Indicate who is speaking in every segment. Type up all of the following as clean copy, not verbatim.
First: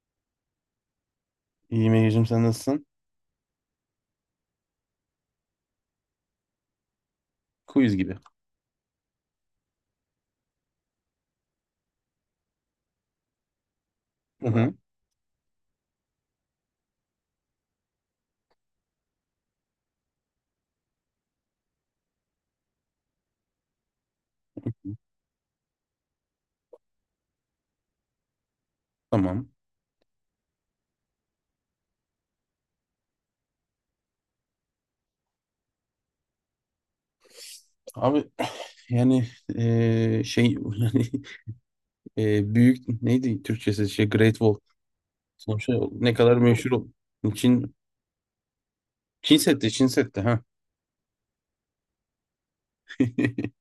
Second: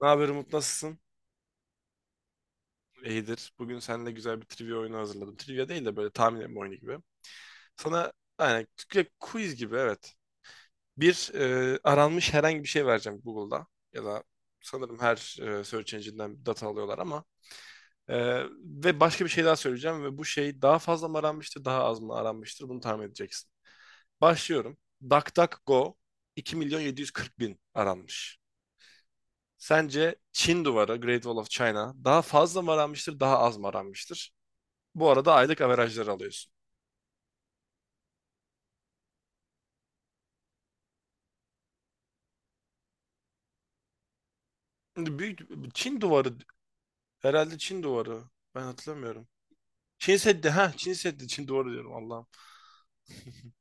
Speaker 1: Ne haber Umut, nasılsın?
Speaker 2: İyiyim Ege'cim sen nasılsın?
Speaker 1: İyidir. Bugün seninle güzel bir trivia oyunu hazırladım. Trivia değil de böyle tahmin etme oyunu gibi.
Speaker 2: Quiz
Speaker 1: Sana
Speaker 2: gibi.
Speaker 1: aynen quiz gibi, evet. Bir aranmış herhangi bir şey vereceğim Google'da. Ya da
Speaker 2: Hı hı.
Speaker 1: sanırım her search engine'den data alıyorlar ama. E, ve başka bir şey daha söyleyeceğim ve bu şey daha fazla mı aranmıştır, daha az mı aranmıştır, bunu tahmin edeceksin. Başlıyorum. DuckDuckGo 2 milyon 740 bin aranmış.
Speaker 2: Tamam.
Speaker 1: Sence Çin duvarı, Great Wall of China, daha fazla mı aranmıştır, daha az mı aranmıştır? Bu arada aylık averajları alıyorsun.
Speaker 2: Abi yani şey yani büyük neydi Türkçesi şey Great Wall.
Speaker 1: Şimdi büyük
Speaker 2: Sonuçta
Speaker 1: Çin
Speaker 2: ne
Speaker 1: duvarı,
Speaker 2: kadar meşhur
Speaker 1: herhalde
Speaker 2: Çin
Speaker 1: Çin duvarı. Ben hatırlamıyorum.
Speaker 2: Çin Seddi Çin
Speaker 1: Çin
Speaker 2: Seddi ha.
Speaker 1: Seddi, ha, Çin Seddi. Çin duvarı diyorum, Allah'ım.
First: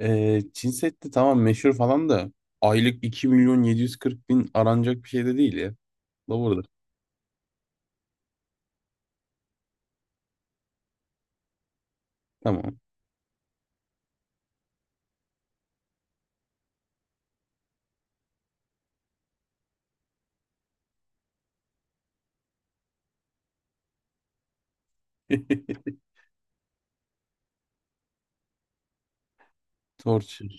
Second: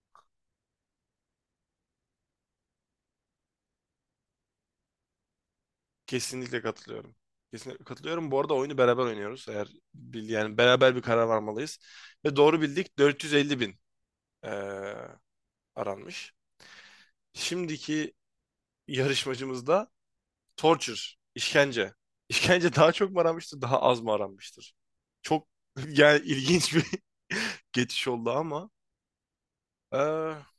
Speaker 2: Çin Seddi, tamam, meşhur falan da aylık 2.740.000 aranacak bir şey de değil ya.
Speaker 1: Kesinlikle
Speaker 2: Lover'dır.
Speaker 1: katılıyorum. Kesinlikle katılıyorum. Bu arada oyunu beraber oynuyoruz. Eğer yani beraber bir karar varmalıyız. Ve doğru
Speaker 2: Tamam.
Speaker 1: bildik, 450 bin eee, aranmış. Şimdiki yarışmacımızda Torture, işkence. İşkence daha çok mu aranmıştır, daha az mı aranmıştır? Çok yani ilginç bir geçiş oldu ama eee,
Speaker 2: Torture.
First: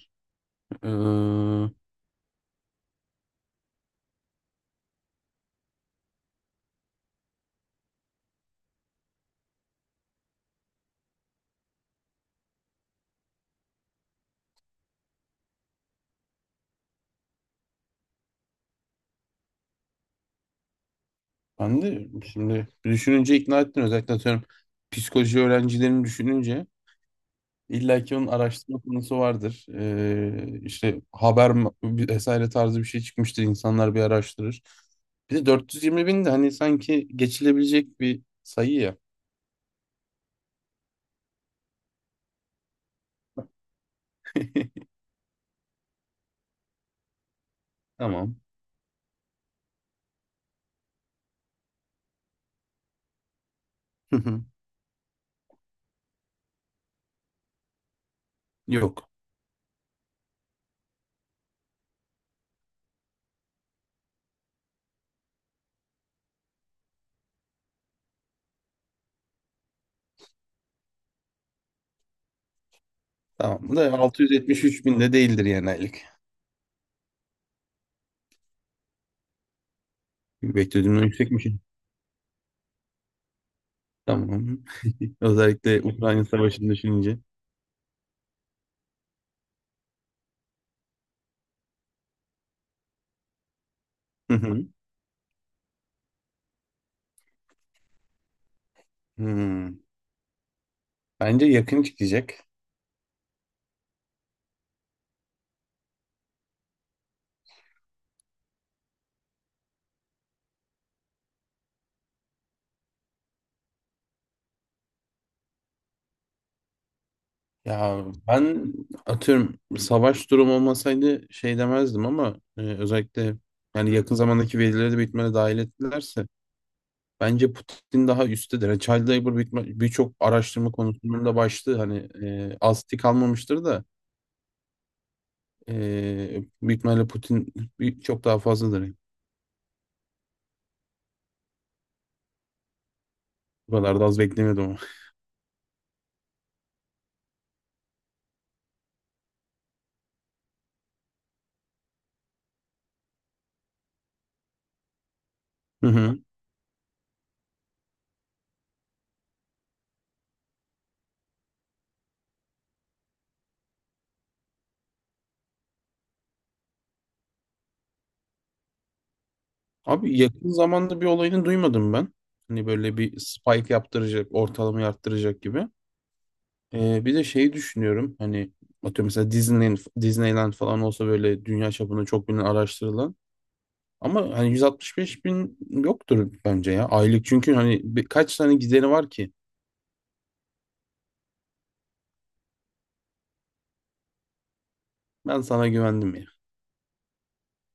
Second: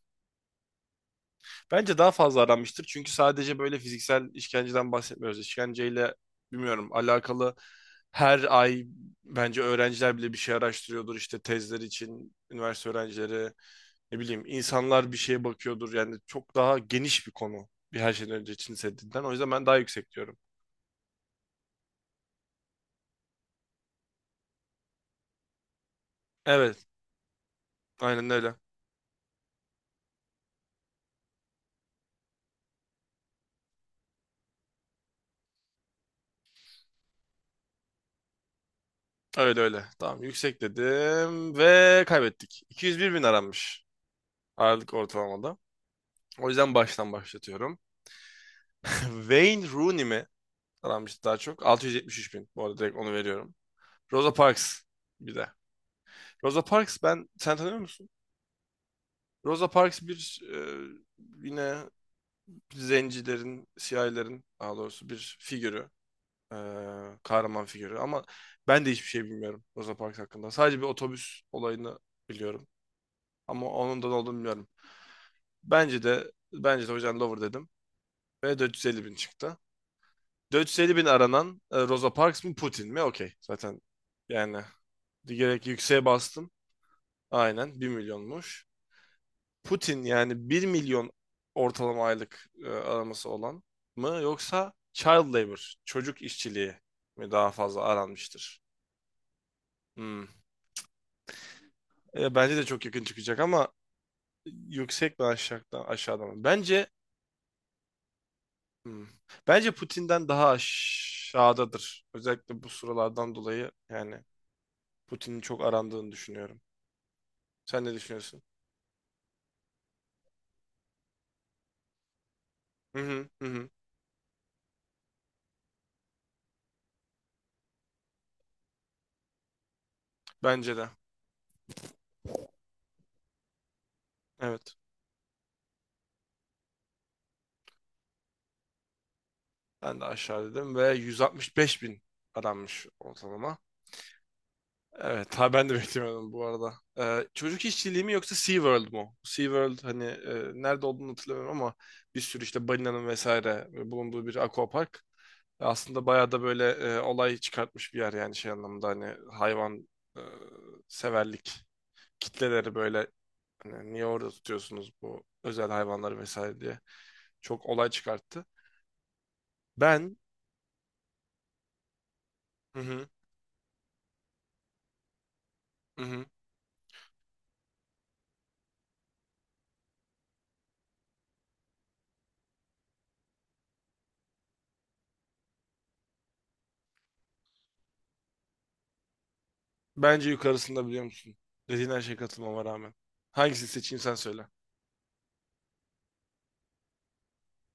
Speaker 2: Eee,
Speaker 1: bence daha fazla aranmıştır. Çünkü sadece böyle fiziksel işkenceden bahsetmiyoruz. İşkenceyle, bilmiyorum, alakalı her ay bence öğrenciler bile bir şey araştırıyordur işte, tezler için üniversite öğrencileri, ne bileyim, insanlar bir şeye bakıyordur yani çok daha geniş bir konu, bir her şeyden önce için hissettiğinden, o yüzden ben daha yüksek diyorum.
Speaker 2: ben de şimdi düşününce ikna ettin, özellikle atıyorum psikoloji öğrencilerini düşününce.
Speaker 1: Evet,
Speaker 2: İlla ki onun
Speaker 1: aynen öyle.
Speaker 2: araştırma konusu vardır. İşte haber vesaire tarzı bir şey çıkmıştır. İnsanlar bir araştırır. Bir de 420 bin de hani sanki geçilebilecek bir sayı ya.
Speaker 1: Öyle öyle. Tamam, yüksek dedim ve kaybettik. 201 bin aranmış aralık ortalamada. O yüzden baştan başlatıyorum.
Speaker 2: Tamam.
Speaker 1: Wayne Rooney mi aranmış daha çok? 673 bin. Bu arada direkt onu veriyorum.
Speaker 2: Hı
Speaker 1: Rosa
Speaker 2: hı.
Speaker 1: Parks bir de. Rosa Parks, sen tanıyor musun?
Speaker 2: Yok.
Speaker 1: Rosa Parks bir yine zencilerin, siyahilerin, daha doğrusu bir figürü. E, Kahraman figürü ama ben de hiçbir şey bilmiyorum Rosa Parks hakkında. Sadece bir otobüs olayını biliyorum. Ama
Speaker 2: Tamam. Bu da
Speaker 1: onun da ne olduğunu bilmiyorum.
Speaker 2: 673 bin de değildir yani aylık.
Speaker 1: Bence de o yüzden Lover dedim. Ve 450 bin çıktı. 450
Speaker 2: Beklediğimden
Speaker 1: bin
Speaker 2: yüksekmiş.
Speaker 1: aranan Rosa Parks mı, Putin mi? Okey. Zaten yani
Speaker 2: Tamam.
Speaker 1: gerek
Speaker 2: Özellikle
Speaker 1: yükseğe
Speaker 2: Ukrayna
Speaker 1: bastım.
Speaker 2: Savaşı'nı düşününce.
Speaker 1: Aynen bir milyonmuş. Putin yani 1.000.000 ortalama aylık araması olan mı,
Speaker 2: Hı hı.
Speaker 1: yoksa child labor, çocuk işçiliği mi daha fazla aranmıştır?
Speaker 2: Hmm.
Speaker 1: Hmm.
Speaker 2: Bence yakın çıkacak.
Speaker 1: Bence de çok yakın çıkacak ama yüksek mi, aşağıda, aşağıda mı? Bence Hmm. Bence Putin'den daha aşağıdadır. Özellikle bu sıralardan dolayı yani Putin'in çok arandığını düşünüyorum. Sen ne
Speaker 2: Ya
Speaker 1: düşünüyorsun?
Speaker 2: ben atıyorum, savaş durumu olmasaydı şey demezdim ama
Speaker 1: Hı hı
Speaker 2: özellikle
Speaker 1: hı, hı.
Speaker 2: yani yakın zamandaki verileri de bitmene dahil ettilerse bence Putin daha üsttedir. Yani child labor bitme birçok araştırma
Speaker 1: Bence de.
Speaker 2: konusunun da başlığı hani asti kalmamıştır da
Speaker 1: Evet.
Speaker 2: e, büyük ihtimalle Putin çok daha fazladır. Yani.
Speaker 1: Ben de aşağı dedim ve 165 bin aranmış ortalama.
Speaker 2: Bu kadar da az beklemiyordum ama.
Speaker 1: Evet, ha, ben de beklemiyordum bu arada. Çocuk işçiliği mi yoksa SeaWorld mu? SeaWorld, hani, nerede olduğunu hatırlamıyorum ama bir sürü işte balinanın vesaire bulunduğu bir aquapark.
Speaker 2: Hı
Speaker 1: Aslında
Speaker 2: hı.
Speaker 1: bayağı da böyle olay çıkartmış bir yer. Yani şey anlamında, hani hayvan e, severlik kitleleri böyle, hani niye orada tutuyorsunuz bu özel hayvanları vesaire diye çok olay çıkarttı. Ben
Speaker 2: Abi, yakın zamanda bir olayını duymadım ben. Hani
Speaker 1: hı
Speaker 2: böyle
Speaker 1: hı,
Speaker 2: bir spike yaptıracak, ortalamayı arttıracak gibi.
Speaker 1: hı hı.
Speaker 2: Bir de şeyi düşünüyorum hani, atıyorum mesela Disneyland falan olsa böyle dünya çapında çok bilinen, araştırılan, ama hani 165 bin yoktur bence ya aylık, çünkü hani kaç tane gideri var ki.
Speaker 1: Bence yukarısında, biliyor musun? Dediğin her şeye katılmama rağmen. Hangisini seçeyim, sen söyle.
Speaker 2: Ben sana güvendim ya.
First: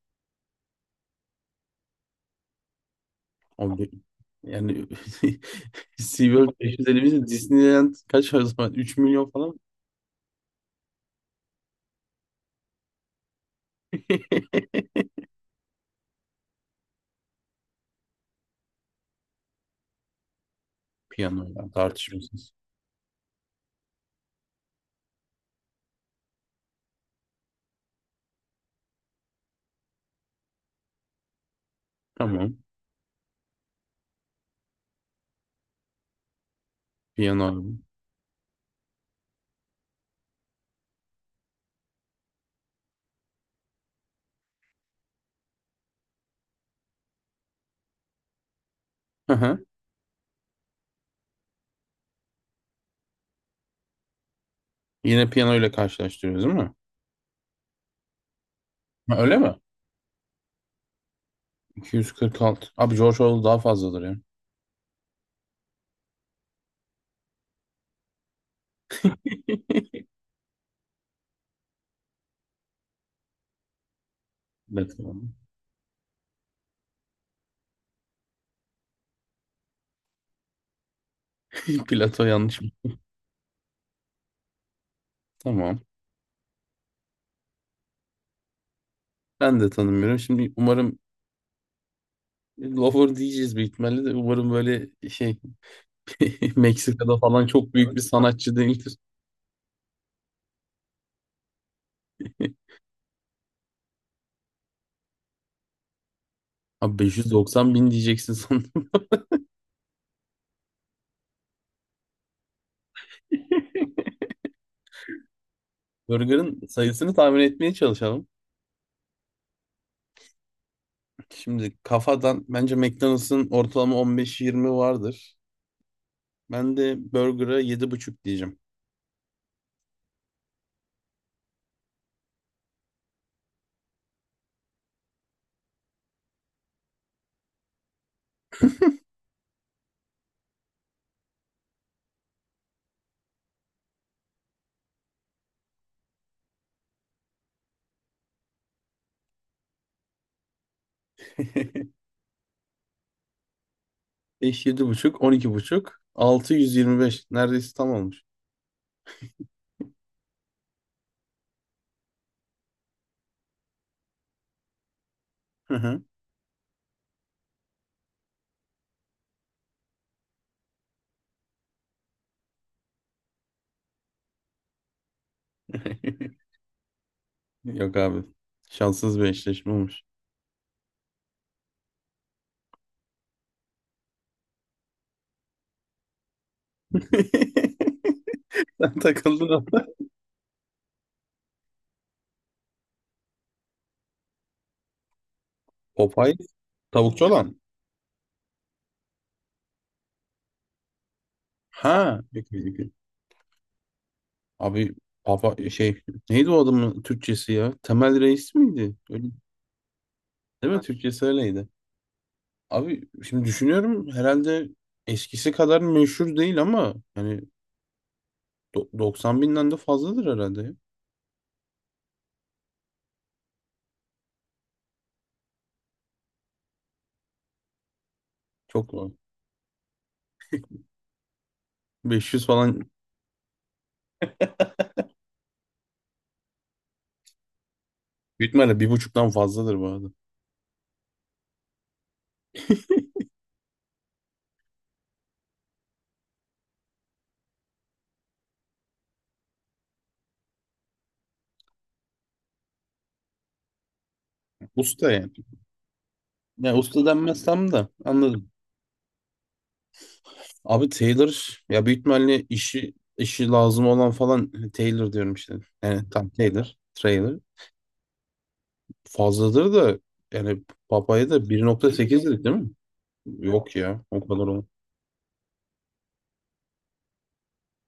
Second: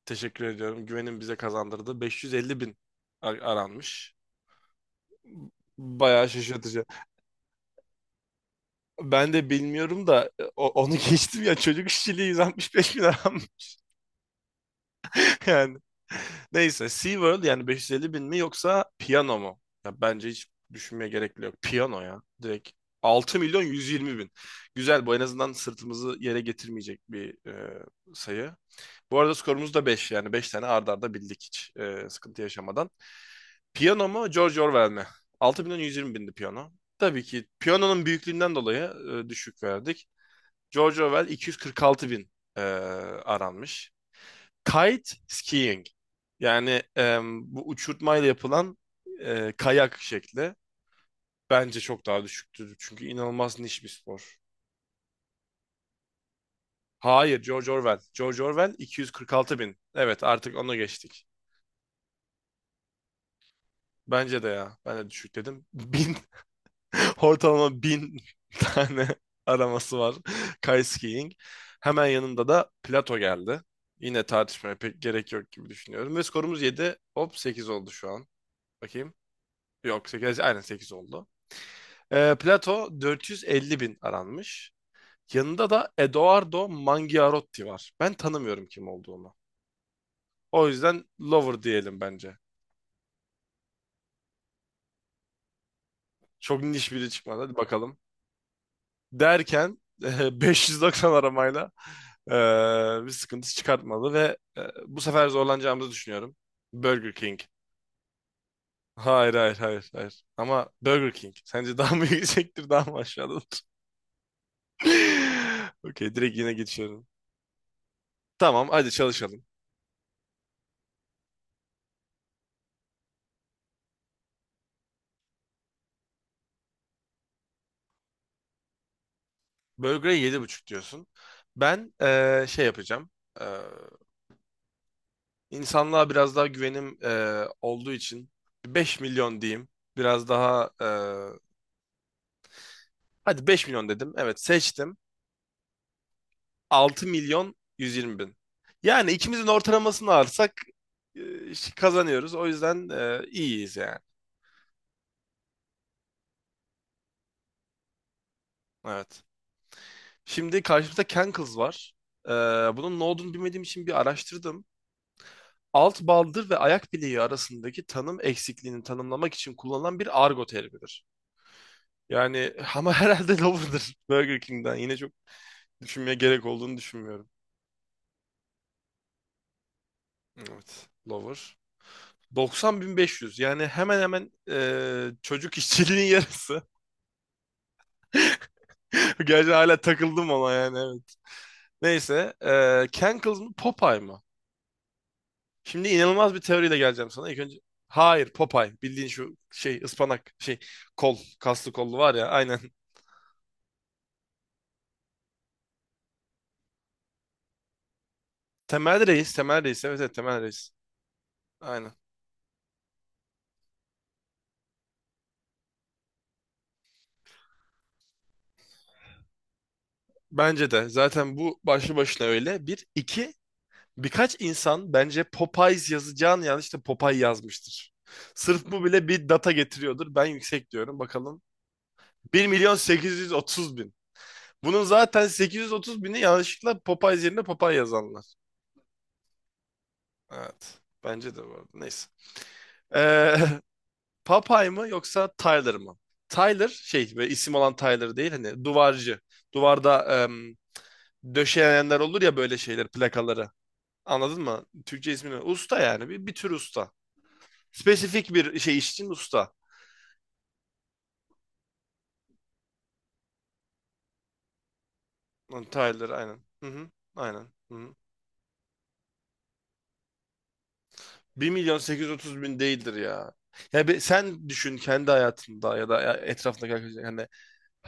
Speaker 1: Teşekkür ediyorum. Güvenin bize kazandırdı. 550 bin
Speaker 2: O
Speaker 1: aranmış.
Speaker 2: yani
Speaker 1: Bayağı
Speaker 2: SeaWorld
Speaker 1: şaşırtıcı.
Speaker 2: 550 bin, Disneyland kaç o zaman, 3 milyon
Speaker 1: Ben de
Speaker 2: falan.
Speaker 1: bilmiyorum da onu geçtim ya, çocuk işçiliği 165 bin aram yani. Neyse, SeaWorld yani, 550 bin mi yoksa piyano mu? Ya bence hiç düşünmeye gerek
Speaker 2: Piyano
Speaker 1: bile yok.
Speaker 2: ya,
Speaker 1: Piyano ya
Speaker 2: tartışmasız.
Speaker 1: direkt 6 milyon 120 bin. Güzel, bu en azından sırtımızı yere getirmeyecek bir sayı. Bu arada skorumuz da beş, yani 5 tane arda arda bildik hiç sıkıntı
Speaker 2: Tamam,
Speaker 1: yaşamadan. Piyano mu, George Orwell mi? 6 120 bindi piyano. Tabii
Speaker 2: piyano.
Speaker 1: ki
Speaker 2: Albüm.
Speaker 1: piyanonun büyüklüğünden dolayı düşük verdik. George Orwell 246.000 e, aranmış. Kite skiing. Yani bu uçurtmayla yapılan
Speaker 2: Hı hı.
Speaker 1: kayak şekli bence çok daha düşüktür. Çünkü inanılmaz niş bir spor.
Speaker 2: Yine piyano ile karşılaştırıyoruz değil mi?
Speaker 1: Hayır, George Orwell. George Orwell iki yüz
Speaker 2: Ha,
Speaker 1: kırk
Speaker 2: öyle
Speaker 1: altı
Speaker 2: mi?
Speaker 1: bin. Evet, artık onu geçtik.
Speaker 2: 246. Abi, George Orwell daha fazladır ya.
Speaker 1: Bence de ya. Ben de düşük dedim. Bin, ortalama bin tane araması var Kite skiing. Hemen yanında da Plato geldi. Yine tartışmaya
Speaker 2: Evet,
Speaker 1: pek gerek
Speaker 2: tamam.
Speaker 1: yok gibi düşünüyorum. Ve skorumuz 7. Hop, 8 oldu şu an. Bakayım. Yok, sekiz. Aynen, 8 oldu.
Speaker 2: Plato yanlış mı?
Speaker 1: Plato 450 bin aranmış. Yanında
Speaker 2: Tamam.
Speaker 1: da Edoardo Mangiarotti var. Ben tanımıyorum kim olduğunu.
Speaker 2: Ben de tanımıyorum. Şimdi
Speaker 1: O
Speaker 2: umarım
Speaker 1: yüzden lover diyelim bence.
Speaker 2: lover diyeceğiz büyük ihtimalle de, umarım böyle şey
Speaker 1: Çok niş biri
Speaker 2: Meksika'da
Speaker 1: çıkmadı.
Speaker 2: falan
Speaker 1: Hadi
Speaker 2: çok büyük
Speaker 1: bakalım,
Speaker 2: bir sanatçı değildir.
Speaker 1: derken 590 aramayla e, bir sıkıntı çıkartmadı ve bu sefer zorlanacağımızı düşünüyorum.
Speaker 2: Abi
Speaker 1: Burger King.
Speaker 2: 590 bin diyeceksin sandım.
Speaker 1: Hayır hayır hayır hayır. Ama Burger King. Sence daha mı yüksektir, daha mı aşağıdadır? Okey, direkt yine
Speaker 2: Burger'ın
Speaker 1: geçiyorum.
Speaker 2: sayısını tahmin etmeye çalışalım.
Speaker 1: Tamam, hadi çalışalım.
Speaker 2: Şimdi kafadan bence McDonald's'ın ortalama 15-20 vardır. Ben de Burger'a 7,5 diyeceğim.
Speaker 1: Burger'e 7,5 diyorsun. Ben şey yapacağım. E, insanlığa biraz daha güvenim olduğu için 5 milyon diyeyim. Biraz daha hadi 5 milyon dedim. Evet, seçtim. 6.120.000. Yani ikimizin ortalamasını alırsak e, işte kazanıyoruz. O yüzden iyiyiz yani.
Speaker 2: 5, 7,5, 12,5, 625. Neredeyse tam olmuş.
Speaker 1: Evet. Şimdi karşımızda Cankles var. E, Bunun ne olduğunu bilmediğim için bir araştırdım.
Speaker 2: Hı
Speaker 1: Alt
Speaker 2: hı.
Speaker 1: baldır ve ayak bileği arasındaki tanım eksikliğini tanımlamak için kullanılan bir argo terimidir. Yani ama herhalde lover'dır, Burger King'den. Yine çok düşünmeye gerek olduğunu düşünmüyorum.
Speaker 2: Yok abi. Şanssız bir eşleşme olmuş.
Speaker 1: Evet. Lover. Yüz, yani hemen hemen çocuk işçiliğinin yarısı.
Speaker 2: Sen takıldın
Speaker 1: Gerçi hala
Speaker 2: orada.
Speaker 1: takıldım ona, yani evet. Neyse. Cankles mı, Popeye mı? Şimdi inanılmaz
Speaker 2: Popeye,
Speaker 1: bir teoriyle geleceğim
Speaker 2: tavukçu
Speaker 1: sana. İlk
Speaker 2: olan.
Speaker 1: önce, hayır, Popeye. Bildiğin şu şey, ıspanak şey, kol kaslı kollu var
Speaker 2: Ha.
Speaker 1: ya, aynen.
Speaker 2: Peki, peki. Abi, papa şey, neydi o adamın Türkçesi ya? Temel Reis miydi?
Speaker 1: Temel
Speaker 2: Öyle,
Speaker 1: Reis. Temel Reis. Evet, evet, Temel Reis.
Speaker 2: değil mi? Ha, Türkçesi öyleydi.
Speaker 1: Aynen.
Speaker 2: Abi, şimdi düşünüyorum, herhalde eskisi kadar meşhur değil ama yani 90 binden de fazladır herhalde
Speaker 1: Bence
Speaker 2: ya.
Speaker 1: de. Zaten bu başlı başına öyle. Bir, iki. Birkaç insan bence Popeyes yazacağını yanlış da Popeye yazmıştır. Sırf bu
Speaker 2: Çok
Speaker 1: bile
Speaker 2: var.
Speaker 1: bir data getiriyordur. Ben yüksek diyorum. Bakalım, bir
Speaker 2: 500
Speaker 1: milyon
Speaker 2: falan.
Speaker 1: sekiz yüz otuz bin. Bunun zaten 830 bini yanlışlıkla Popeyes yerine Popeye yazanlar.
Speaker 2: Büyük ihtimalle bir buçuktan fazladır bu arada.
Speaker 1: Evet. Bence de, bu arada. Neyse. Ee, Popeye mı yoksa Tyler mı? Tyler, şey böyle isim olan Tyler değil, hani duvarcı. Duvarda döşeyenler olur ya böyle şeyler, plakaları. Anladın mı
Speaker 2: Usta
Speaker 1: Türkçe
Speaker 2: yani.
Speaker 1: ismini? Usta yani, bir tür
Speaker 2: Ya
Speaker 1: usta.
Speaker 2: usta denmezsem de
Speaker 1: Spesifik
Speaker 2: anladım.
Speaker 1: bir şey iş için usta.
Speaker 2: Abi, Taylor ya, büyük ihtimalle işi lazım olan falan Taylor diyorum işte.
Speaker 1: Tyler,
Speaker 2: Yani tam
Speaker 1: aynen. Hı
Speaker 2: Taylor,
Speaker 1: hı.
Speaker 2: Trailer.
Speaker 1: Aynen. Hı hı.
Speaker 2: Fazladır da, yani Papa'ya da
Speaker 1: Bir milyon sekiz yüz
Speaker 2: 1,8
Speaker 1: otuz
Speaker 2: dedik değil
Speaker 1: bin
Speaker 2: mi?
Speaker 1: değildir ya.
Speaker 2: Yok
Speaker 1: Ya
Speaker 2: ya, o kadar
Speaker 1: sen
Speaker 2: olmaz.
Speaker 1: düşün kendi hayatında, ya da ya etrafındaki arkadaşlar. Yani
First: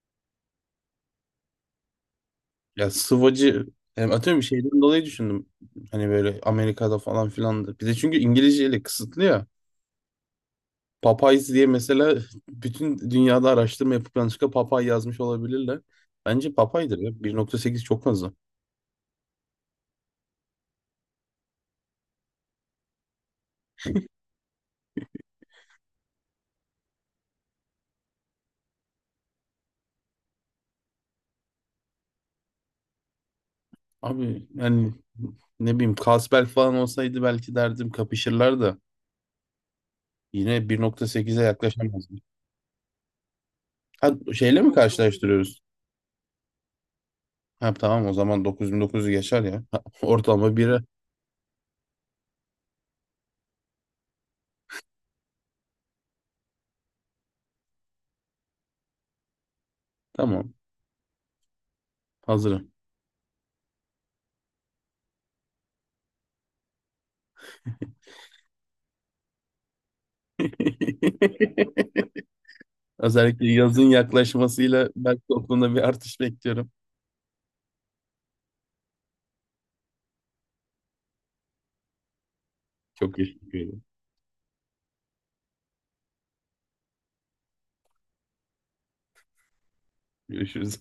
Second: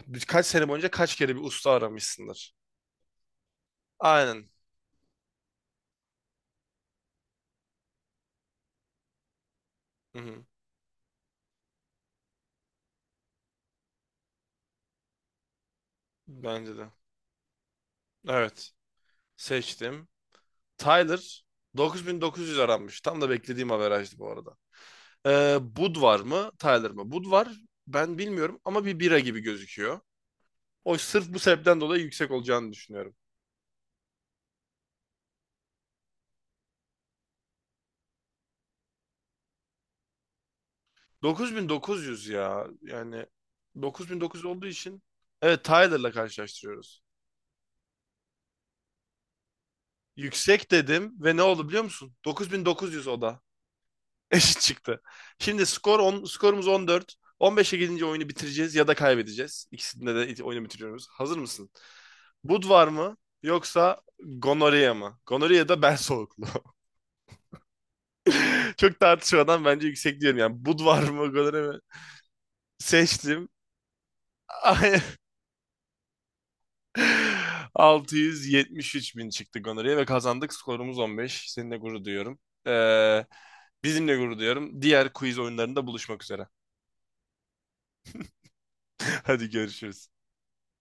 Speaker 1: kaç sene boyunca kaç kere bir usta aramışsındır.
Speaker 2: Ya, sıvacı yani, atıyorum bir
Speaker 1: Aynen.
Speaker 2: şeyden dolayı düşündüm. Hani böyle Amerika'da falan filan. Bir de çünkü İngilizceyle kısıtlı ya.
Speaker 1: Hı-hı.
Speaker 2: Popeyes diye mesela bütün dünyada araştırma yapıp yanlışlıkla Popeye yazmış olabilirler. Bence
Speaker 1: Bence de.
Speaker 2: Popeye'dir ya. 1,8 çok fazla.
Speaker 1: Evet. Seçtim. Tyler dokuz bin dokuz yüz aranmış. Tam da beklediğim averajdı bu arada. Bud var mı? Tyler mı? Bud var. Ben bilmiyorum ama bir bira gibi gözüküyor. O sırf bu sebepten dolayı yüksek olacağını düşünüyorum.
Speaker 2: Abi, yani ne bileyim, Kasbel falan olsaydı belki derdim kapışırlar da, yine 1,8'e yaklaşamazdım.
Speaker 1: 9900 ya. Yani
Speaker 2: Ha,
Speaker 1: 9900
Speaker 2: şeyle
Speaker 1: olduğu
Speaker 2: mi
Speaker 1: için,
Speaker 2: karşılaştırıyoruz?
Speaker 1: evet, Tyler'la karşılaştırıyoruz.
Speaker 2: Ha tamam, o zaman 9900 geçer ya. Ha, ortalama
Speaker 1: Yüksek
Speaker 2: bire.
Speaker 1: dedim ve ne oldu biliyor musun? 9900 o da. Eşit çıktı. Şimdi skor on, skorumuz 14. 15'e gidince oyunu bitireceğiz ya da kaybedeceğiz. İkisinde de
Speaker 2: Tamam,
Speaker 1: oyunu bitiriyoruz. Hazır mısın? Bud
Speaker 2: hazırım.
Speaker 1: var mı yoksa gonorya mı? Gonorya da ben soğuklu. Çok tartışmadan bence yüksek diyorum yani. Bud var mı, gonorya mı? Seçtim.
Speaker 2: Özellikle yazın yaklaşmasıyla ben toplumda bir artış bekliyorum.
Speaker 1: 673 bin çıktık honoraya ve kazandık. Skorumuz 15. Seninle gurur duyuyorum.
Speaker 2: Çok
Speaker 1: Ee,
Speaker 2: teşekkür ederim.
Speaker 1: Bizimle gurur duyuyorum. Diğer quiz oyunlarında buluşmak üzere. Hadi görüşürüz.
Speaker 2: Görüşürüz.